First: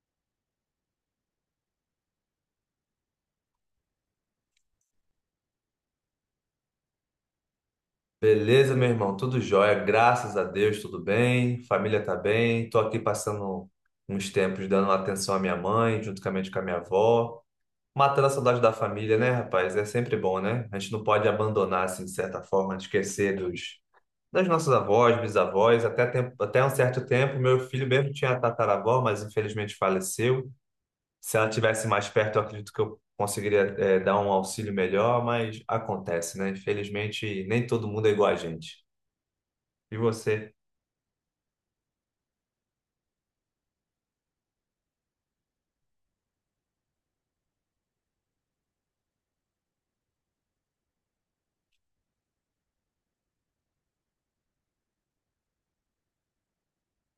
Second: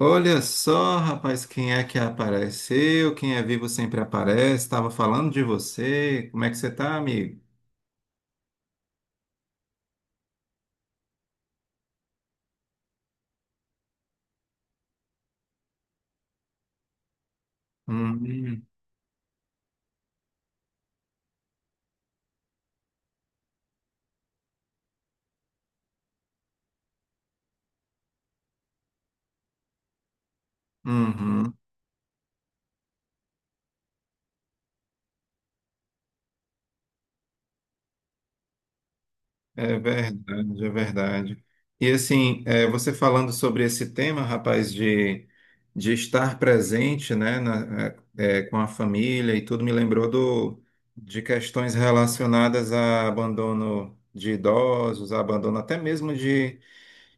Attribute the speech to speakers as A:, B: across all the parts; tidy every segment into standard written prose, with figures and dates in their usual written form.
A: Olha só, rapaz, quem é que apareceu? Quem é vivo sempre aparece. Estava falando de você. Como é que você tá, amigo?
B: Beleza, meu irmão? Tudo jóia, graças a Deus, tudo bem. Família tá bem. Tô aqui passando uns tempos dando atenção à minha mãe, juntamente com a minha avó. Matando a saudade
A: Hum.
B: da família, né, rapaz? É sempre bom, né? A gente não pode abandonar, assim, de certa forma, de esquecer dos, das nossas avós, bisavós. Até, tempo, até um certo tempo, meu filho mesmo tinha a tataravó, mas infelizmente faleceu. Se ela
A: Uhum.
B: tivesse mais perto, eu acredito que eu conseguiria, dar um auxílio melhor, mas acontece, né? Infelizmente, nem todo mundo é igual a gente.
A: É
B: E você?
A: verdade, é verdade. E assim, você falando sobre esse tema, rapaz, de, estar presente, né, com a família e tudo, me lembrou de questões relacionadas a abandono de idosos, abandono até mesmo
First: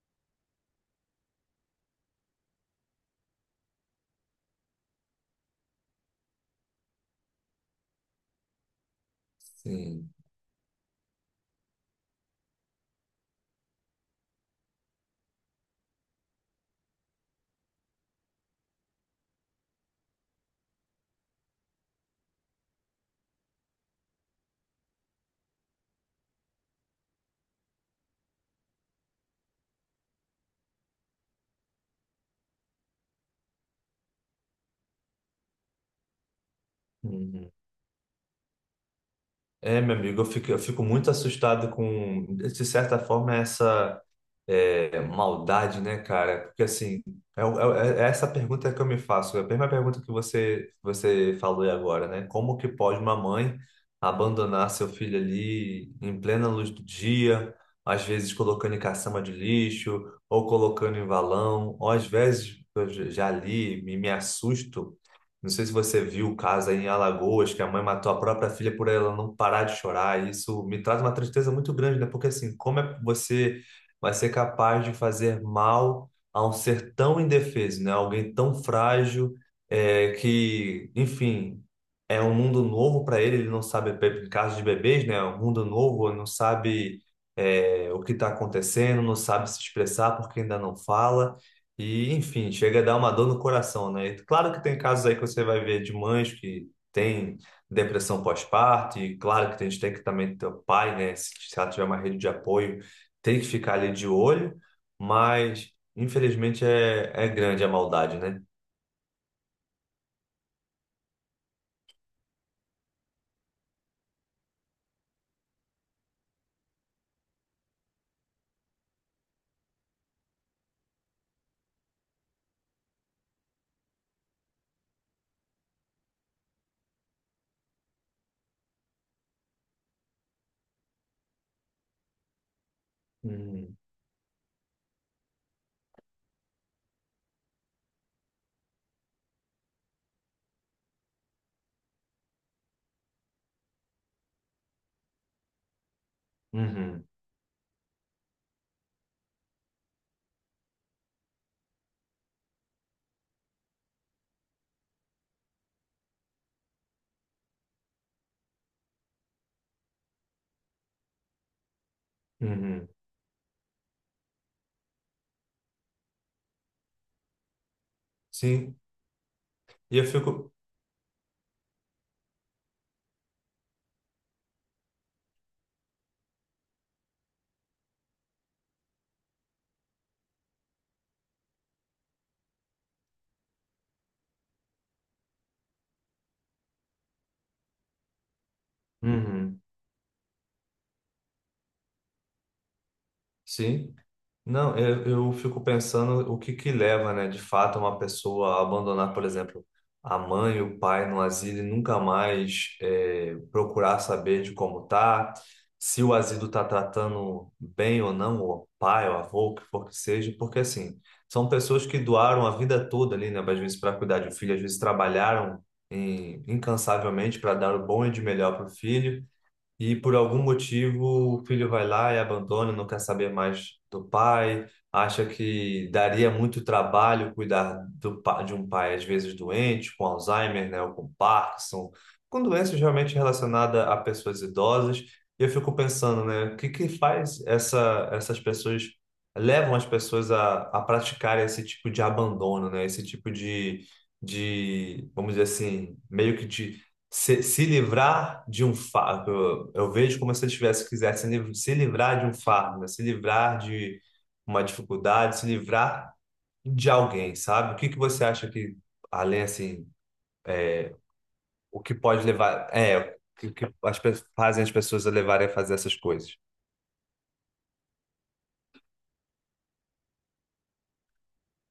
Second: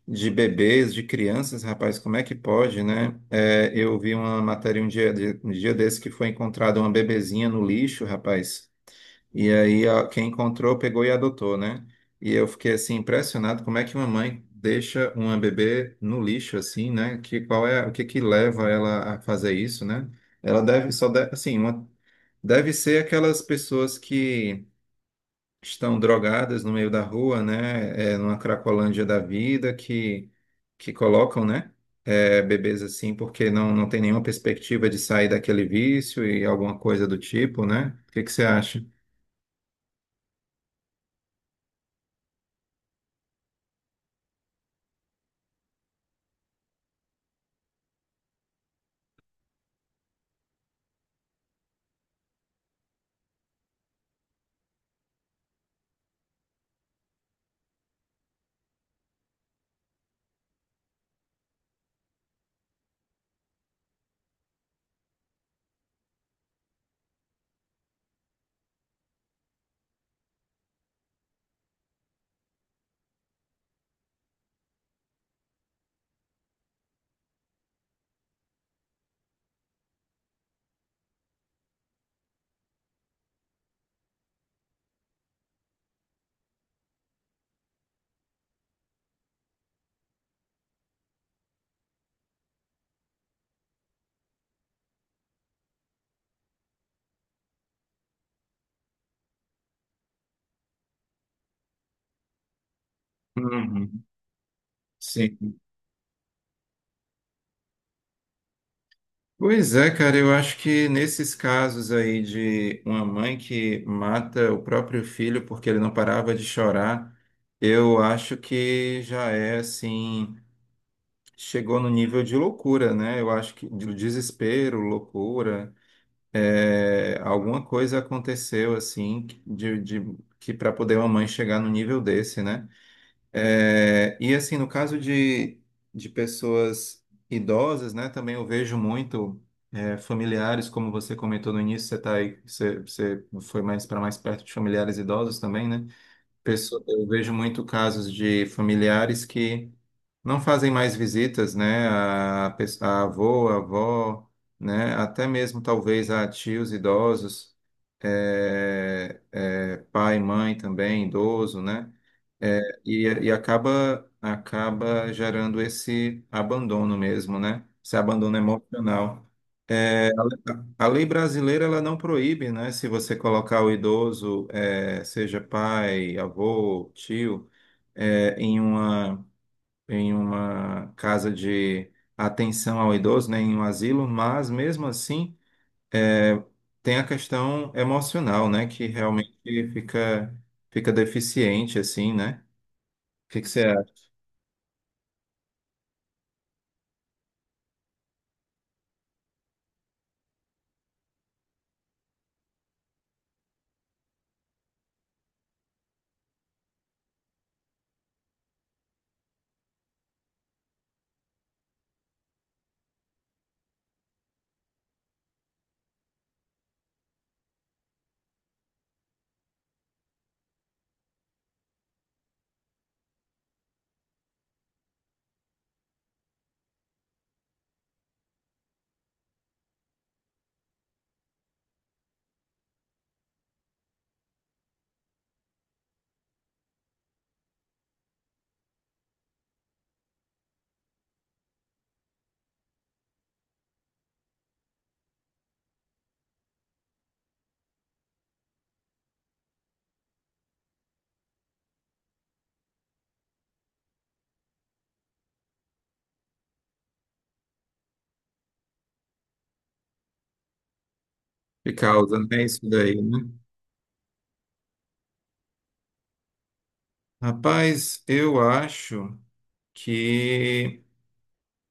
A: de bebês, de crianças, rapaz, como é que pode, né? É, eu vi uma matéria um dia, um dia desse que foi encontrada uma bebezinha no lixo, rapaz, e aí ó,
B: Sim.
A: quem encontrou pegou e adotou, né? E eu fiquei assim impressionado como é que uma mãe deixa uma bebê no lixo assim, né? Que qual é o que que leva ela a fazer isso, né? Ela deve só deve, assim, uma, deve ser aquelas pessoas que estão drogadas no meio da rua, né? É, numa cracolândia da vida que colocam, né? É, bebês assim, porque não, não tem nenhuma perspectiva de sair daquele vício e alguma coisa do
B: Uhum.
A: tipo, né? O que que você acha?
B: É, meu amigo, eu fico muito assustado com, de certa forma, essa maldade, né, cara? Porque, assim, é essa pergunta que eu me faço, é a mesma pergunta que você falou aí agora, né? Como que pode uma mãe abandonar seu filho ali em plena luz do dia, às vezes colocando em caçamba de lixo, ou colocando em valão, ou às vezes, eu já li, me assusto. Não sei se você viu o caso aí em Alagoas, que a mãe matou a própria filha por ela não parar de chorar. E isso me traz uma tristeza muito grande, né? Porque assim, como é que você vai ser capaz de fazer mal a um ser tão indefeso, né? Alguém tão frágil, é, que, enfim, é um mundo novo para ele. Ele não sabe, em caso de bebês, né? É um mundo novo, não sabe, é, o que está acontecendo, não sabe se expressar porque ainda não fala. E, enfim, chega a dar uma dor no coração, né? Claro que tem casos aí que você vai ver de mães que têm depressão pós-parto, e claro que a gente tem que também ter o pai, né? Se ela tiver uma rede de apoio, tem que ficar ali
A: Uhum.
B: de olho,
A: Sim.
B: mas infelizmente é, é grande a maldade, né?
A: Pois é, cara, eu acho que nesses casos aí de uma mãe que mata o próprio filho porque ele não parava de chorar, eu acho que já é assim, chegou no nível de loucura, né? Eu acho que de desespero, loucura, é, alguma coisa aconteceu assim que para poder uma mãe chegar no nível desse, né?
B: Uhum,
A: É, e assim, no caso de, pessoas idosas, né? Também eu vejo muito familiares, como você comentou no início, você tá aí, você, você foi mais para mais perto de familiares idosos também, né?
B: uhum,
A: Eu vejo muito casos de familiares que não fazem mais visitas, né, a avô, a avó, né, até mesmo talvez a tios idosos, pai, mãe também, idoso, né, é,
B: uhum.
A: e acaba gerando esse abandono mesmo, né? Esse abandono
B: Sim,
A: emocional.
B: e eu
A: É,
B: fico.
A: a, lei brasileira ela não proíbe, né? Se você colocar o idoso, é, seja pai, avô, tio, é, em uma casa de atenção ao idoso, né? Em um asilo, mas mesmo assim é, tem a questão emocional, né? Que realmente
B: Uhum,
A: fica deficiente, assim, né? O que que você acha
B: sim. Não, eu fico pensando o que que leva, né, de fato, uma pessoa a abandonar, por exemplo, a mãe e o pai no asilo e nunca mais procurar saber de como tá, se o asilo está tratando bem ou não, o pai, o avô, o que for que seja, porque assim, são pessoas que doaram a vida toda ali, né, às vezes para cuidar de um filho, às vezes trabalharam incansavelmente para dar o bom e de melhor para o filho. E por algum motivo o filho vai lá e abandona, não quer saber mais do pai, acha que daria muito trabalho cuidar de um pai às vezes doente, com Alzheimer, né, ou com Parkinson, com doenças realmente relacionadas a pessoas idosas. E eu fico pensando, né, o que que faz essas pessoas, levam as pessoas a praticar esse tipo de abandono, né, esse tipo de, vamos dizer assim, meio que de se livrar de um fardo. Eu vejo como se ele tivesse quisesse se livrar de um fardo, né? Se livrar de uma dificuldade, se livrar de alguém, sabe? O que que você acha que, além assim,
A: que
B: o que
A: causa,
B: pode
A: né, isso
B: levar, é,
A: daí,
B: o
A: né?
B: que, que fazem as pessoas a levarem a fazer essas coisas?
A: Rapaz, eu acho que,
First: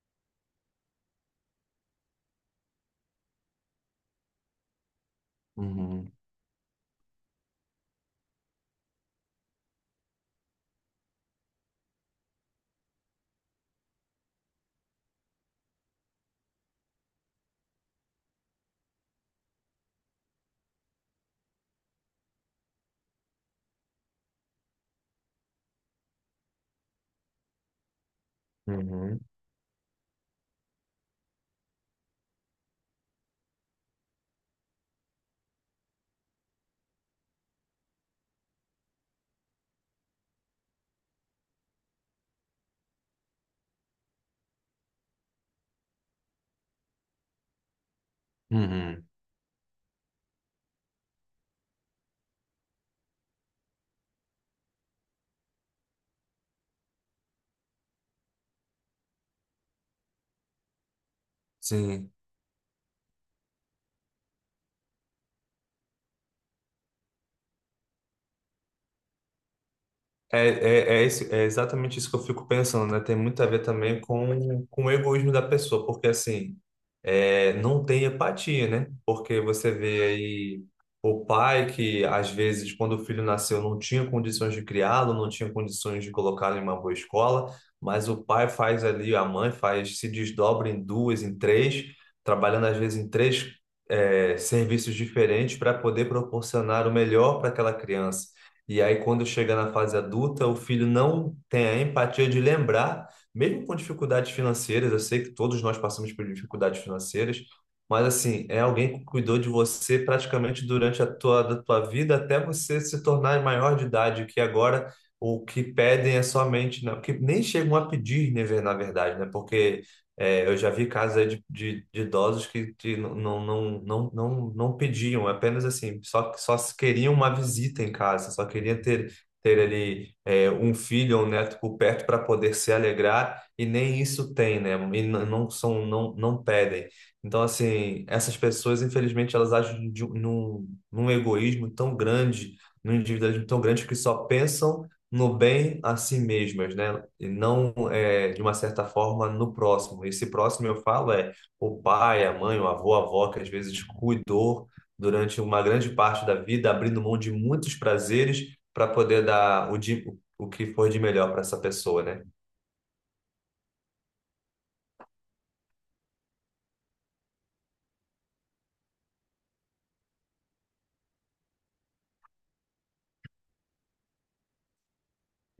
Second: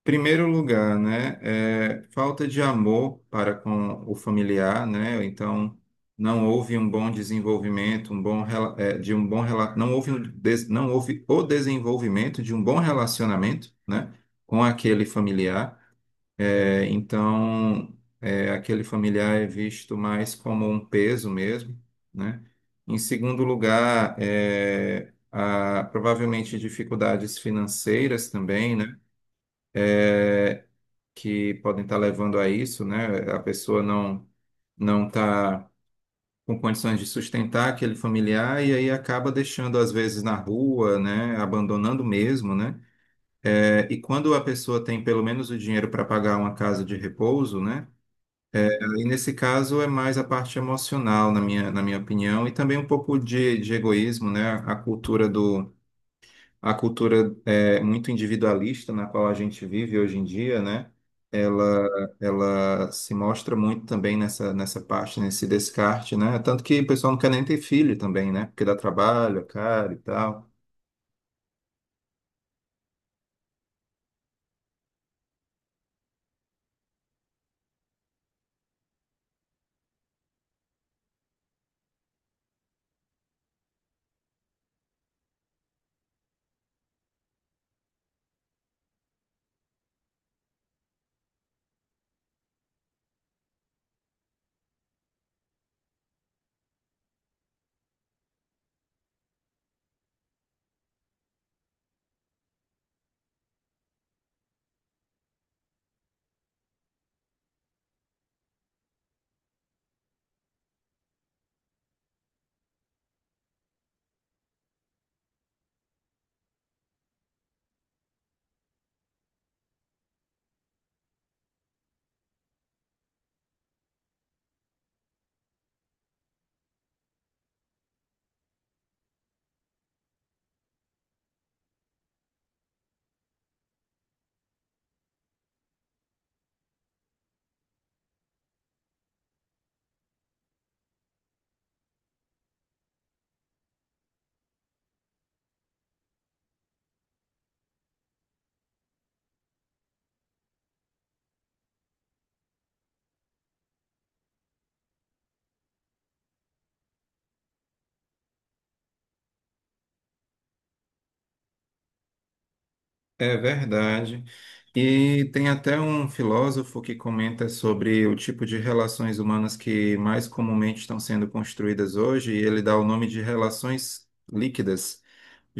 A: primeiro lugar, né, é falta de amor para com o familiar, né? Então,
B: Uhum,
A: não houve um bom desenvolvimento, um bom rela- é, de um bom rela- não houve o desenvolvimento de um bom relacionamento, né, com aquele familiar. É, então, aquele familiar é visto mais como um peso mesmo, né? Em segundo lugar, é, provavelmente dificuldades financeiras também, né?
B: uhum,
A: Que podem estar levando a isso, né? A pessoa não não está com condições de sustentar aquele familiar e aí acaba deixando às vezes na rua, né? Abandonando mesmo, né? É, e quando a pessoa tem pelo menos o dinheiro para pagar uma casa de repouso, né? E
B: uhum.
A: nesse caso é mais a parte emocional, na minha opinião, e também um pouco de egoísmo, né? A cultura a cultura é, muito individualista na qual a gente vive hoje em dia, né? Ela,
B: Sim.
A: se mostra muito também nessa, parte, nesse descarte, né? Tanto que o pessoal não quer nem ter filho também, né? Porque dá trabalho, é caro e tal.
B: É exatamente isso que eu fico pensando, né? Tem muito a ver também com o egoísmo da pessoa, porque assim, é, não tem empatia, né? Porque você vê aí o pai que, às vezes, quando o filho nasceu, não tinha condições de criá-lo, não tinha condições de colocá-lo em uma boa escola, mas o pai faz ali, a mãe faz, se desdobra em duas, em três, trabalhando às vezes em três, é, serviços diferentes para poder proporcionar o melhor para aquela criança. E aí, quando chega na fase adulta, o filho não tem a empatia de lembrar mesmo com dificuldades financeiras, eu sei que todos nós passamos por dificuldades financeiras, mas assim, é alguém que cuidou de você praticamente durante a da tua vida até você se tornar maior de idade, que agora o que pedem é somente, né? Porque nem chegam a pedir, né, na verdade, né? Porque é, eu já vi casos aí de idosos que não pediam, é apenas assim, só se queriam uma visita em casa, só queriam ter, ter ali é, um filho ou um neto por perto para poder se alegrar e nem isso tem, né? Não são, não pedem. Então, assim, essas pessoas, infelizmente, elas agem de, num egoísmo tão grande, num individualismo tão grande que só pensam no bem a si mesmas, né? E não, é, de uma certa forma, no próximo. Esse próximo, eu falo, é o pai, a mãe, o avô, a avó, que às vezes cuidou durante uma grande parte da vida, abrindo mão de muitos prazeres para poder dar o que foi de melhor para essa pessoa, né?
A: É verdade. E tem até um filósofo que comenta sobre o tipo de relações humanas que mais comumente estão sendo construídas hoje, e ele dá o nome de relações líquidas,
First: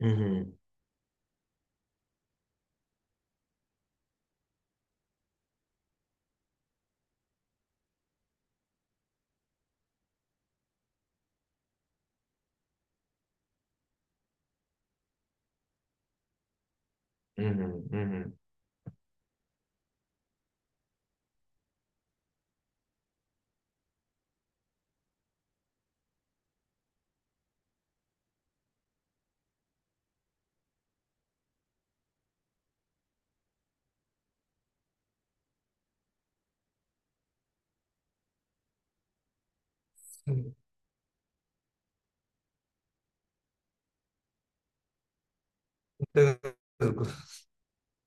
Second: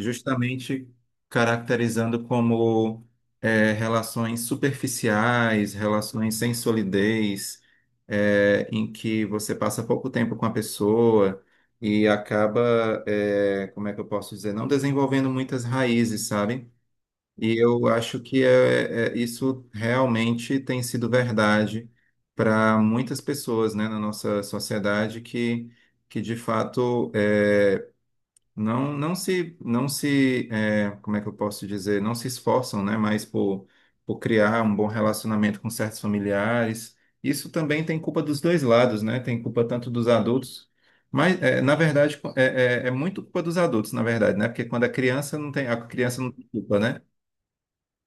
B: Uhum,
A: caracterizando como é, relações superficiais, relações sem solidez, é, em que você passa pouco tempo com a pessoa e acaba, é, como é que eu posso dizer, não desenvolvendo muitas raízes, sabe? E eu acho
B: uhum,
A: que isso realmente tem sido verdade para muitas pessoas, né, na nossa sociedade que de fato é, não, não se, não se é, como é que eu posso dizer, não se esforçam, né, mais por criar um bom relacionamento com certos familiares. Isso também tem culpa dos dois lados, né? Tem culpa tanto dos
B: uhum.
A: adultos, mas é, na verdade é, é muito culpa dos adultos, na verdade, né? Porque quando a criança não tem, a criança não tem culpa, né?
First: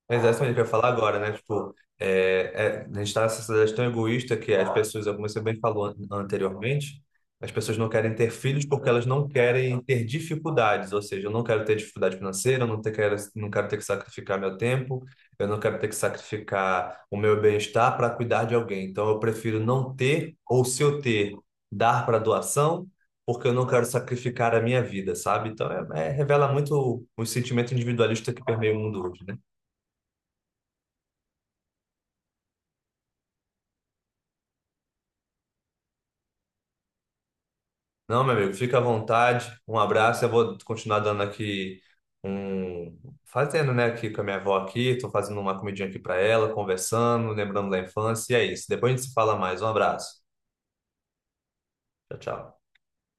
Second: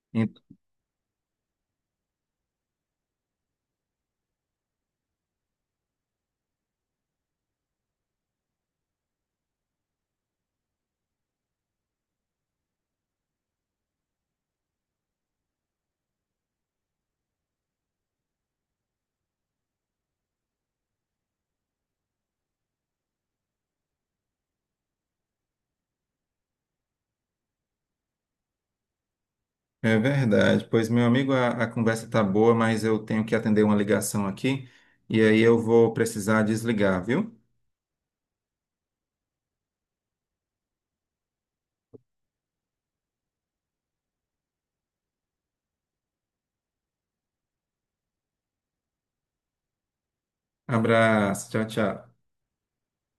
B: Exatamente o que eu ia falar agora, né? Tipo, é, é, a gente está nessa sociedade tão egoísta que as pessoas, como você bem falou anteriormente, as pessoas não querem ter filhos porque elas não querem ter dificuldades. Ou seja, eu não quero ter dificuldade financeira, eu não quero ter que sacrificar meu tempo, eu não quero ter que sacrificar o meu bem-estar para cuidar de alguém. Então, eu prefiro não ter, ou se eu ter, dar para doação, porque eu não quero sacrificar a minha vida, sabe? Então, revela muito o sentimento individualista que permeia o mundo hoje, né?
A: É verdade. Pois, meu amigo, a, conversa tá boa, mas eu tenho que atender uma ligação aqui e aí eu vou precisar desligar, viu?
B: Não, meu amigo, fica à vontade. Um abraço. Eu vou continuar dando aqui um. Fazendo, né, aqui com a minha avó aqui. Tô fazendo uma comidinha aqui para ela, conversando, lembrando da infância. E é isso. Depois a gente se fala mais. Um abraço.
A: Abraço, tchau, tchau.
B: Tchau, tchau.